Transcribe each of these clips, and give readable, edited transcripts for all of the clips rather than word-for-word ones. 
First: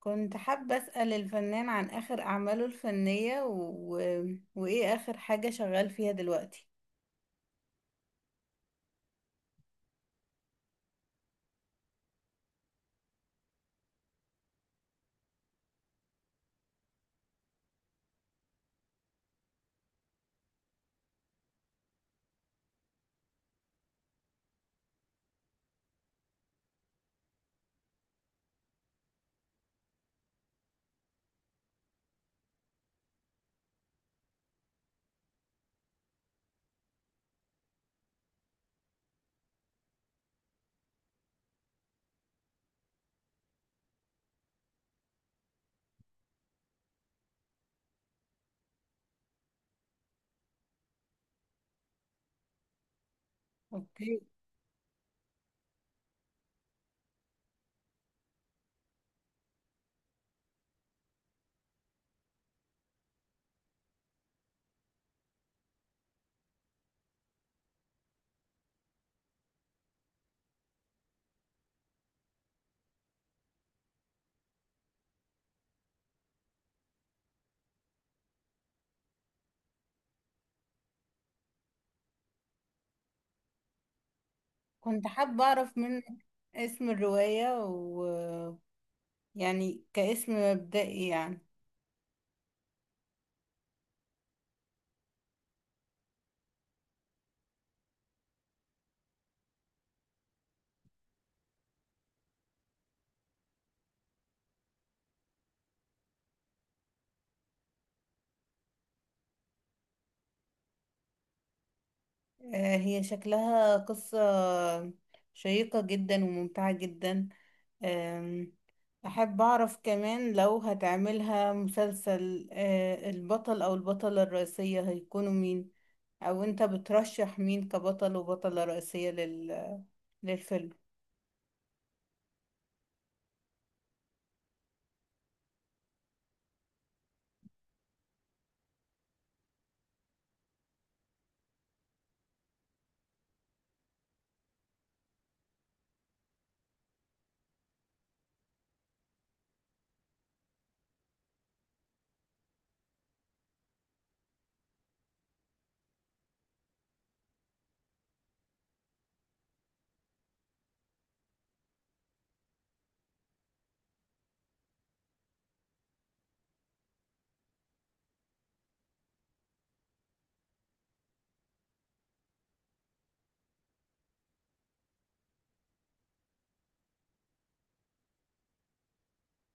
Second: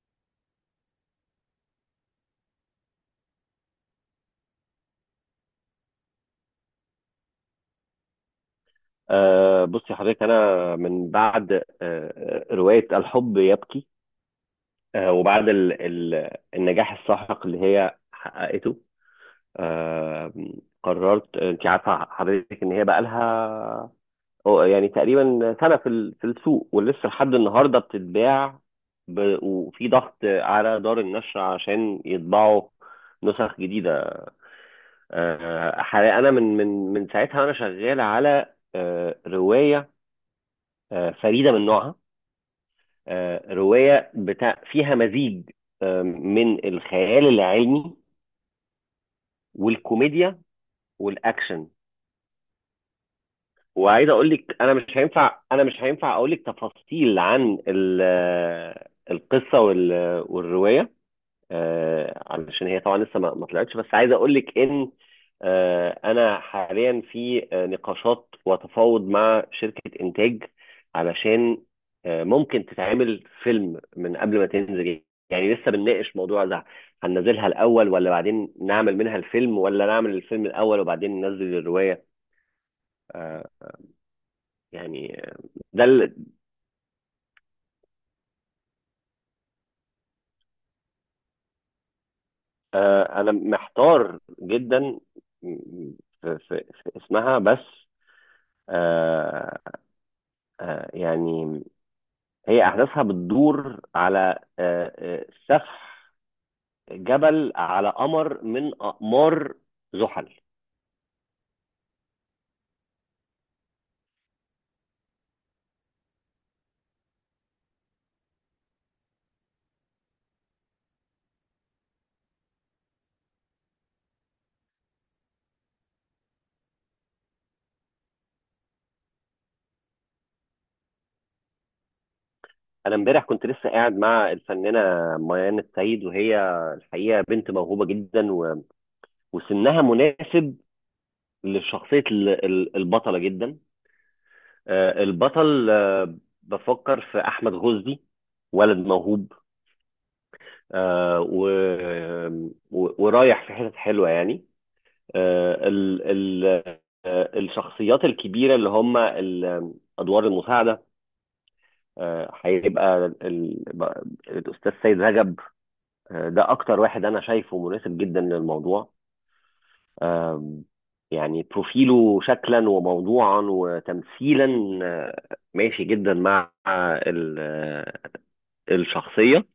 كنت حابة أسأل الفنان عن آخر أعماله الفنية وإيه آخر حاجة شغال فيها دلوقتي. بصي حضرتك انا من بعد روايه الحب يبكي. وبعد ال ال النجاح الساحق اللي هي حققته، آه قررت، انت عارفه حضرتك، ان هي بقى لها يعني تقريبا سنه في السوق ولسه لحد النهارده بتتباع، وفي ضغط على دار النشر عشان يطبعوا نسخ جديده. حقيقة انا من ساعتها وانا شغال على روايه فريده من نوعها، رواية بتاع فيها مزيج من الخيال العلمي والكوميديا والاكشن. وعايز أوكي. اقول لك، انا مش هينفع اقول لك تفاصيل عن القصة والرواية، علشان هي طبعا لسه ما طلعتش، بس عايز اقول لك ان انا حاليا في نقاشات وتفاوض مع شركة انتاج، علشان ممكن تتعمل فيلم من قبل ما تنزل. يعني لسه بنناقش موضوع ده: هننزلها الاول ولا بعدين نعمل منها الفيلم، ولا نعمل الفيلم الاول وبعدين ننزل الرواية. آه، كنت يعني، آه، حابة أعرف ده من ال- اسم الرواية و يعني كاسم مبدئي يعني. آه، انا محتار جدا في في اسمها بس. آه، يعني، هي أحداثها بتدور على سفح جبل على قمر من أقمار زحل. هي شكلها قصة شيقة جدا وممتعة جدا. آم، أحب أعرف كمان لو هتعملها مسلسل، البطل أو البطلة الرئيسية هيكونوا مين؟ او انت بترشح مين كبطل وبطلة رئيسية للفيلم؟ أنا امبارح كنت لسه قاعد مع الفنانة ميان السيد، وهي الحقيقة بنت موهوبة جدا وسنها مناسب لشخصية البطلة جدا. البطل، بفكر في أحمد غزدي، ولد موهوب. آه، و- ورايح في حتت حلوة يعني. آه، ال ال آه، الشخصيات الكبيرة اللي هم أدوار المساعدة، هيبقى الأستاذ سيد رجب. ده أكتر واحد أنا شايفه مناسب جدا للموضوع. يعني بروفيله شكلا وموضوعا وتمثيلا، ماشي جدا مع ال- آه، الشخصية.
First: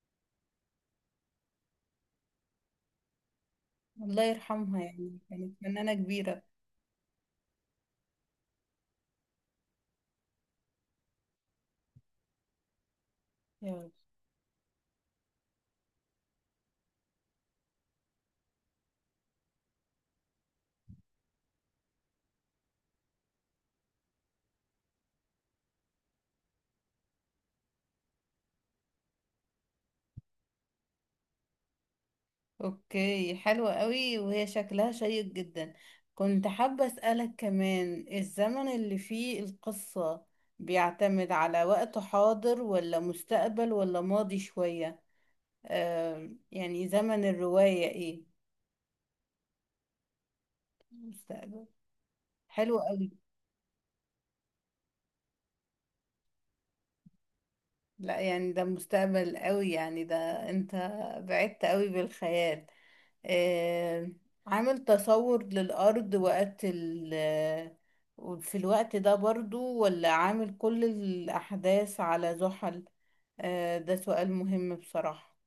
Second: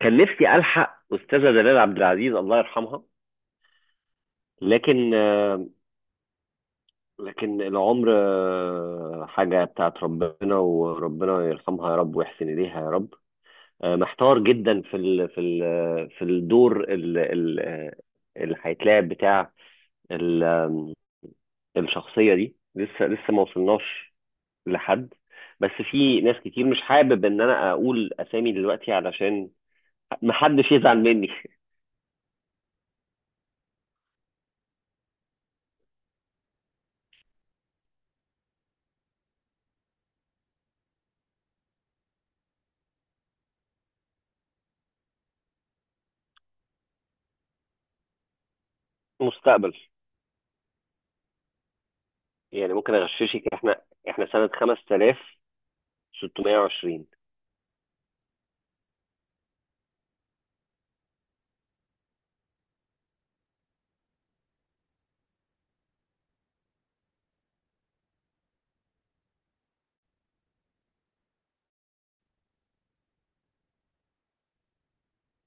كان نفسي ألحق أستاذة دلال عبد العزيز، الله يرحمها. الله يرحمها، لكن يعني كانت فنانة كبيرة. العمر حاجة بتاعت ربنا، وربنا يرحمها يا رب، ويحسن إليها يا رب. يا رب. محتار جدا في الدور اللي هيتلعب بتاع ال- آم، الشخصية دي. لسه ما وصلناش لحد، بس في ناس كتير مش حابب ان انا اقول اسامي دلوقتي علشان محدش يزعل مني. اوكي، حلوة قوي وهي شكلها شيق جدا. كنت حابة اسألك كمان، الزمن اللي فيه القصة بيعتمد على وقت حاضر ولا مستقبل ولا ماضي شوية؟ يعني زمن الرواية ايه؟ مستقبل. مستقبل؟ يعني حلو ممكن قوي. اغششك، احنا سنة 5620. لا، يعني ده مستقبل قوي، يعني ده انت بعدت قوي بالخيال. آه، عامل تصور للأرض وقت في الوقت ده برضو، ولا عامل كل الأحداث على زحل؟ ده سؤال مهم بصراحة.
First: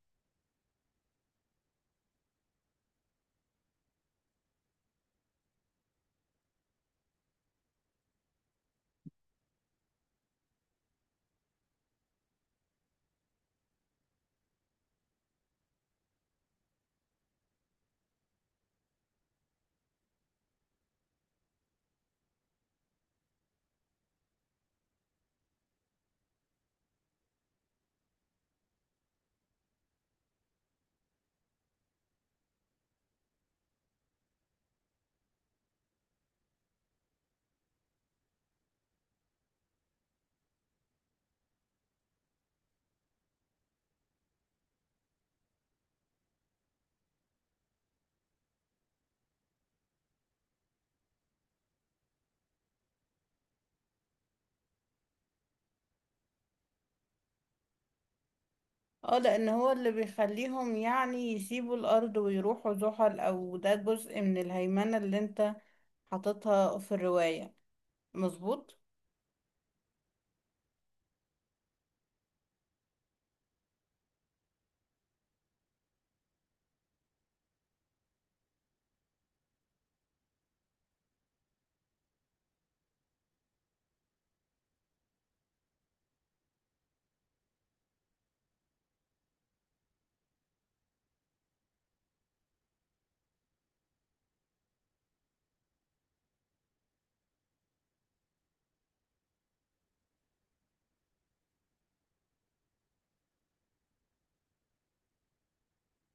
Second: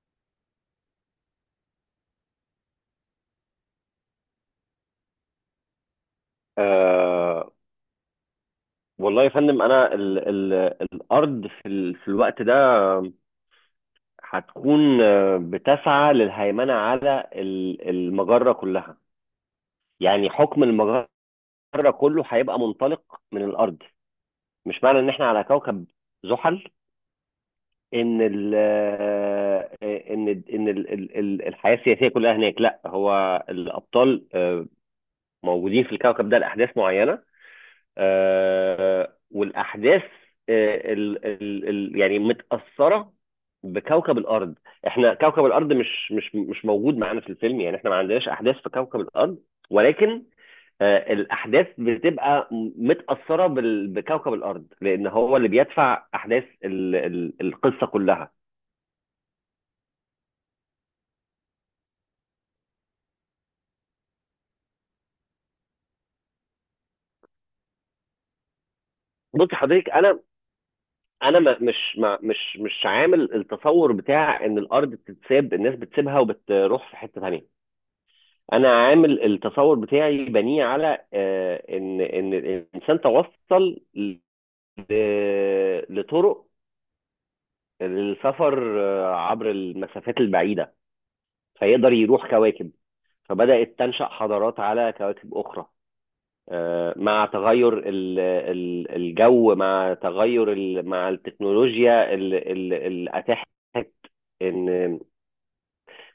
والله يا فندم، انا ال ال الارض في الوقت ده هتكون بتسعى للهيمنه على المجره كلها. يعني حكم المجره كله هيبقى منطلق من الارض. مش معنى ان احنا على كوكب زحل ان ال آه، ان ان ال ال ال- الحياه السياسيه كلها هناك. لا، هو الابطال موجودين في الكوكب ده لاحداث معينه، والاحداث آه، ال ال ال يعني متاثره بكوكب الارض. احنا كوكب الارض مش موجود معانا في الفيلم، يعني احنا ما عندناش احداث في كوكب الارض، ولكن الاحداث بتبقى متاثره بكوكب الارض، لان هو اللي بيدفع احداث القصه كلها. اه، لأن هو اللي بيخليهم يعني يسيبوا الأرض ويروحوا زحل، أو ده جزء من الهيمنة اللي انت حاططها في الرواية؟ مظبوط؟ بص حضرتك، انا مش عامل التصور بتاع ان الارض بتتساب، الناس بتسيبها وبتروح في حته ثانيه. انا عامل التصور بتاعي بنيه على ان الانسان توصل لطرق للسفر عبر المسافات البعيده، فيقدر يروح كواكب. فبدات تنشا حضارات على كواكب اخرى مع تغير الجو، مع مع التكنولوجيا اللي اتاحت ان.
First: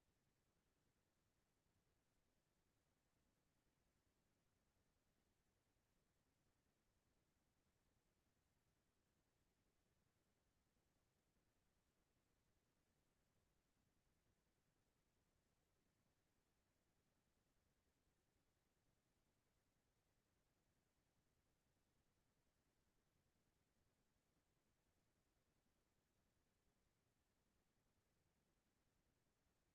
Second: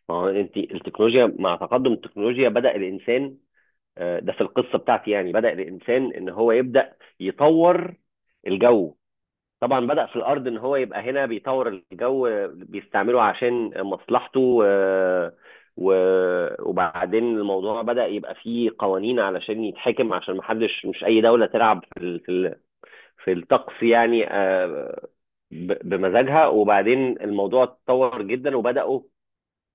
ما هو انت، التكنولوجيا، مع تقدم التكنولوجيا بدا الانسان، ده في القصه بتاعتي. يعني بدأ الانسان ان هو يبدأ يطور الجو. طبعا بدأ في الارض ان هو يبقى هنا بيطور الجو، بيستعمله عشان مصلحته، وبعدين الموضوع بدأ يبقى فيه قوانين علشان يتحكم، عشان محدش، مش اي دولة تلعب في الطقس يعني بمزاجها. وبعدين الموضوع اتطور جدا،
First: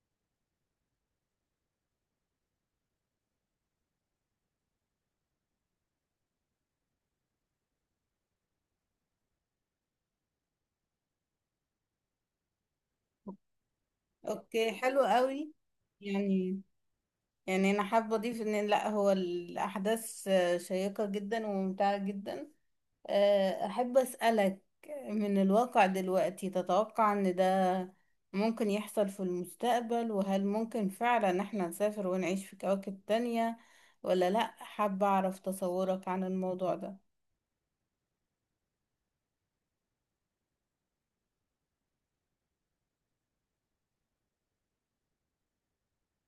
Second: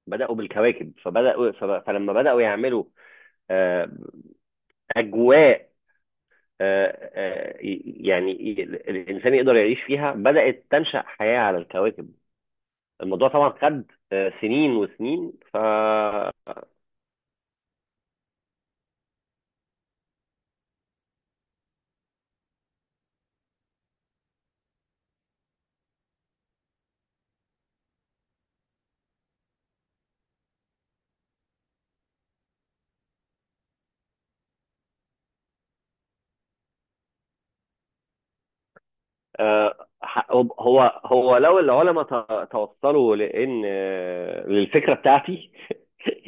بدأوا بالكواكب. فلما بدأوا يعملوا آه، اجواء آه، آه، يعني الانسان يقدر يعيش فيها، بدات تنشا حياه على الكواكب. الموضوع طبعا خد اوكي، سنين حلو وسنين. قوي. يعني يعني انا حابه اضيف ان لا، هو الاحداث شيقه جدا وممتعه جدا. احب اسالك، من الواقع دلوقتي تتوقع ان ده ممكن يحصل في المستقبل؟ وهل ممكن فعلا احنا نسافر ونعيش في كواكب تانية ولا لا؟ حابه اعرف تصورك عن الموضوع ده. هو لو العلماء توصلوا لان للفكره بتاعتي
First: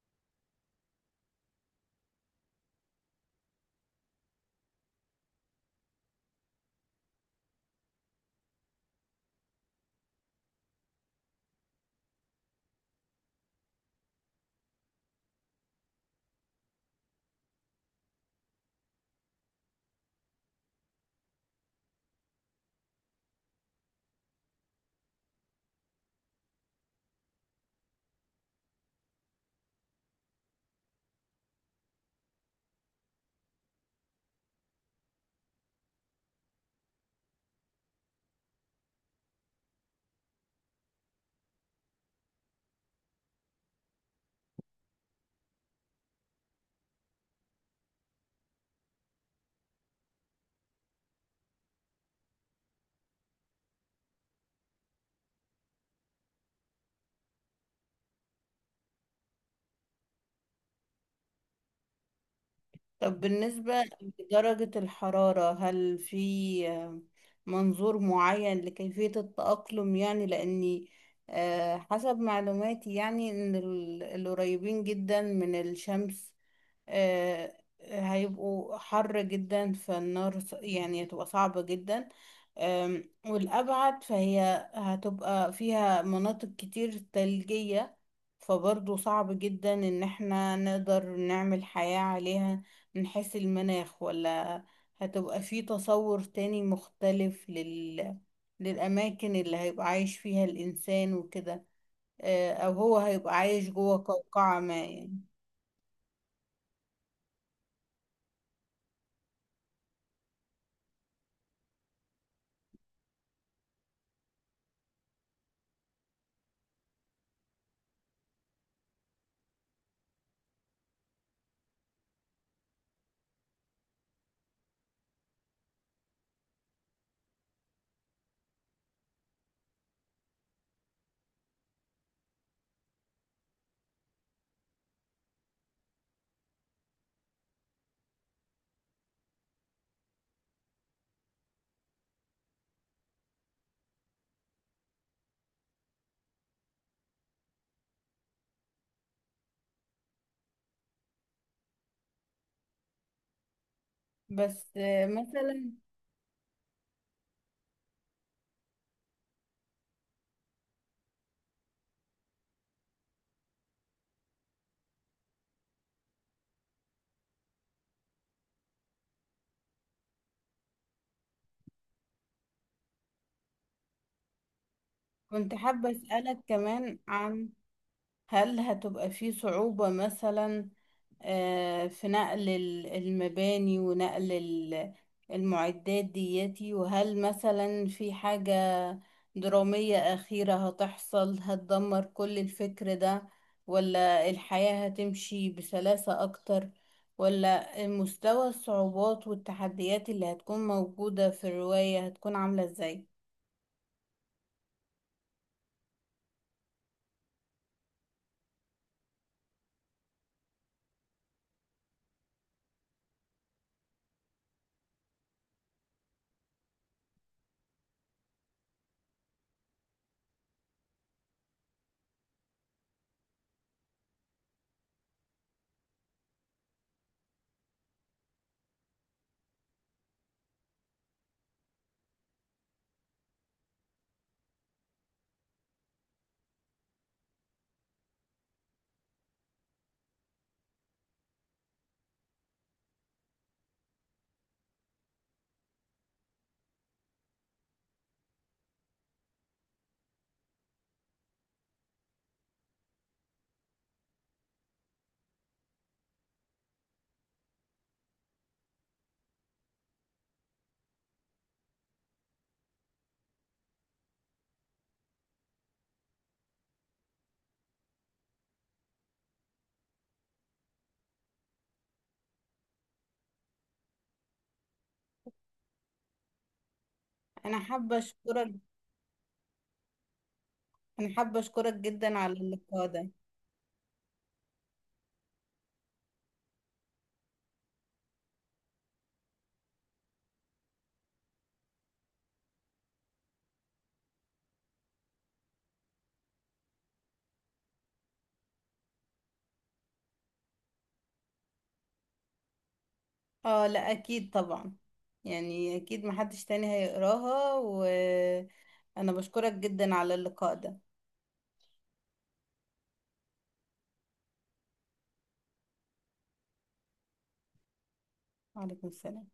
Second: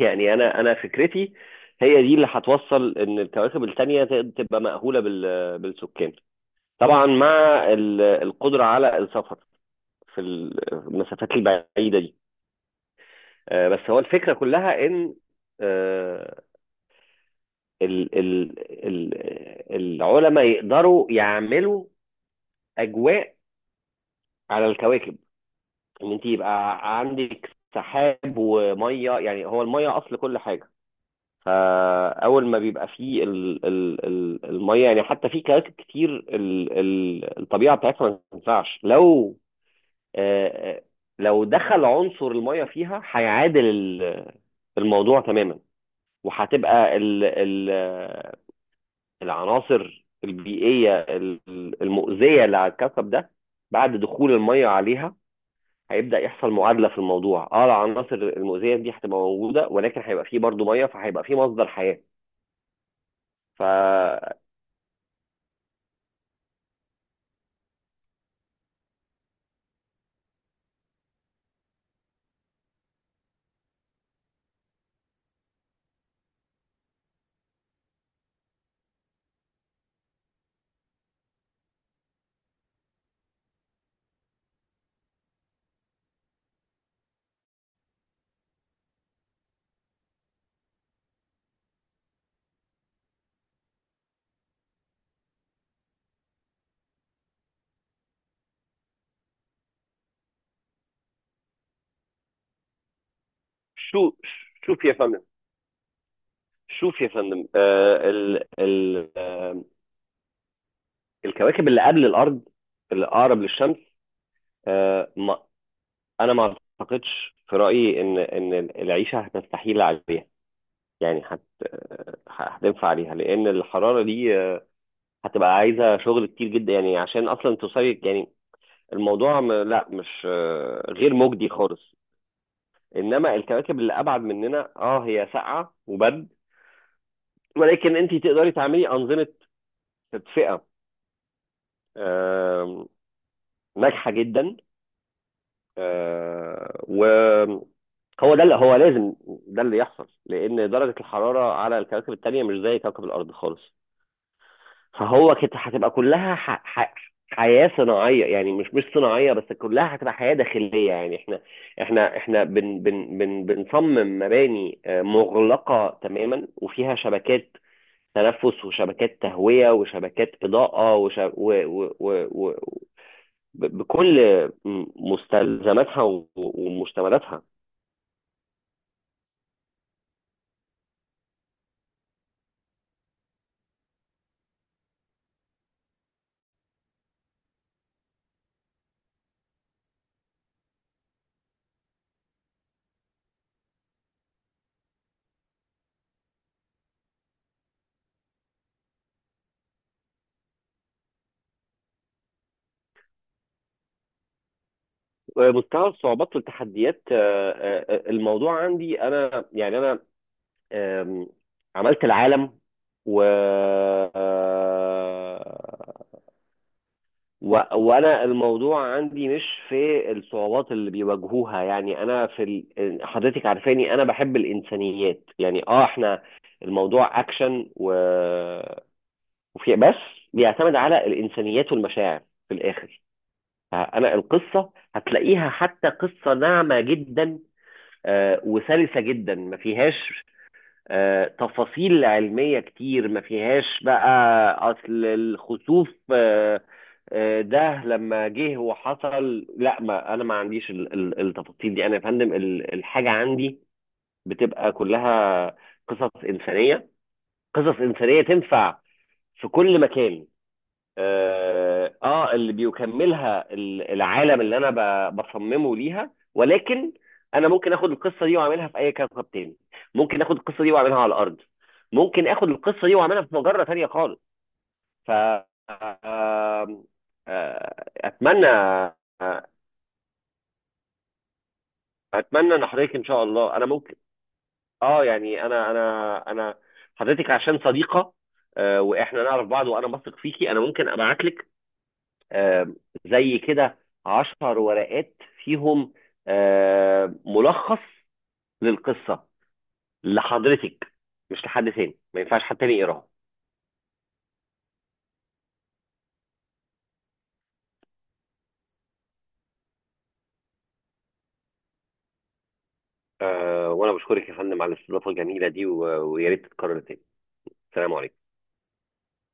يعني، انا فكرتي هي دي اللي هتوصل ان الكواكب التانيه تبقى مأهوله بالسكان، طبعا مع القدره على السفر في المسافات البعيده دي. بس هو الفكرة كلها إن آه، ال ال ال العلماء يقدروا يعملوا أجواء على الكواكب. إن أنت يبقى عندك سحاب ومية، يعني هو المية أصل كل حاجة. فأول ما بيبقى فيه ال ال ال المية، يعني حتى في كواكب كتير ال ال الطبيعة بتاعتها ما تنفعش. لو آه، آه، لو دخل عنصر المية فيها، هيعادل الموضوع تماما. وهتبقى ال ال العناصر البيئية المؤذية اللي على الكوكب ده، بعد دخول المية عليها، هيبدأ يحصل معادلة في الموضوع. اه العناصر المؤذية دي هتبقى موجودة، ولكن هيبقى فيه برضو مية، فهيبقى فيه مصدر حياة. طب بالنسبة فشو. لدرجة الحرارة، هل في منظور معين لكيفية التأقلم؟ يعني لأني حسب معلوماتي، يعني إن القريبين جدا من الشمس، آه، هيبقوا حر جدا، فالنار يعني هتبقى صعبة جدا. والأبعد فهي هتبقى فيها مناطق كتير ثلجية، فبرضه صعب جدا إن احنا نقدر نعمل حياة عليها من حيث المناخ. ولا هتبقى في تصور تاني مختلف للأماكن اللي هيبقى عايش فيها الإنسان وكده؟ أو هو هيبقى عايش جوه قوقعة ما، شوف يا يعني؟ فندم شوف يا فندم، آه ال ال آه، الكواكب اللي قبل الأرض، اللي أقرب للشمس، آه ما أنا ما أعتقدش في رأيي إن العيشة هتستحيل عليها، يعني هتنفع عليها. لان الحراره دي هتبقى عايزه شغل كتير جدا يعني، عشان اصلا توصلي يعني، الموضوع لا، مش غير مجدي خالص. انما الكواكب اللي ابعد مننا، هي ساقعه وبرد، ولكن انت تقدري تعملي انظمه تدفئه آم، ناجحه جدا. آه، و هو ده اللي هو لازم، ده اللي يحصل، لان درجه الحراره على الكواكب التانيه مش زي كوكب الارض خالص. بس فهو كده مثلا، هتبقى كلها حياة صناعية، يعني مش صناعية بس، كلها هتبقى حياة داخلية يعني. احنا احنا بن بن بن بنصمم مباني مغلقة تماما، وفيها شبكات تنفس، وشبكات تهوية، وشبكات إضاءة، وش... و... و... و... و... ب- بكل كنت حابة مستلزماتها أسألك كمان ومشتملاتها. عن، هل هتبقى في صعوبة مثلا في نقل المباني ونقل المعدات دياتي؟ وهل مثلا في حاجة درامية أخيرة هتحصل هتدمر كل الفكر ده، ولا الحياة هتمشي بسلاسة أكتر؟ ولا مستوى الصعوبات والتحديات اللي هتكون موجودة في الرواية هتكون عاملة إزاي؟ مستوى الصعوبات والتحديات، الموضوع عندي انا، يعني، انا آم، عملت العالم و... وانا الموضوع عندي مش في الصعوبات اللي بيواجهوها. يعني انا حضرتك عارفاني انا بحب الانسانيات يعني. اه احنا الموضوع اكشن وفي بس بيعتمد على الانسانيات والمشاعر في الاخر. انا القصه هتلاقيها حتى قصه ناعمه جدا، وسلسه جدا، ما فيهاش تفاصيل علمية كتير. ما فيهاش بقى أصل الخسوف ده لما جه وحصل، لا، ما أنا ما عنديش التفاصيل دي. أنا يا فندم، الحاجة عندي بتبقى كلها قصص إنسانية، قصص إنسانية تنفع في كل مكان. اللي بيكملها العالم اللي انا بصممه ليها، ولكن انا ممكن اخد القصه دي واعملها في اي كوكب تاني، ممكن اخد القصه دي واعملها على الارض، ممكن اخد القصه دي واعملها في مجره تانيه خالص. ف آه، أنا آه، حابة اتمنى. أشكرك. انا حابة اشكرك جدا على اتمنى ان اللقاء حضرتك ان ده. شاء الله، انا ممكن، اه يعني انا حضرتك عشان صديقه واحنا نعرف بعض، وانا بثق فيكي، انا ممكن ابعت لك آه، زي كده 10 ورقات فيهم ملخص للقصة، لحضرتك، مش لحد تاني. ما ينفعش حد تاني يقراها. اه، لا اكيد طبعا، يعني اكيد محدش تاني هيقراها، وانا بشكرك جدا على اللقاء ده. وانا بشكرك يا فندم على الاستضافة الجميلة دي، ويا ريت تتكرر تاني. سلام عليكم. وعليكم السلام.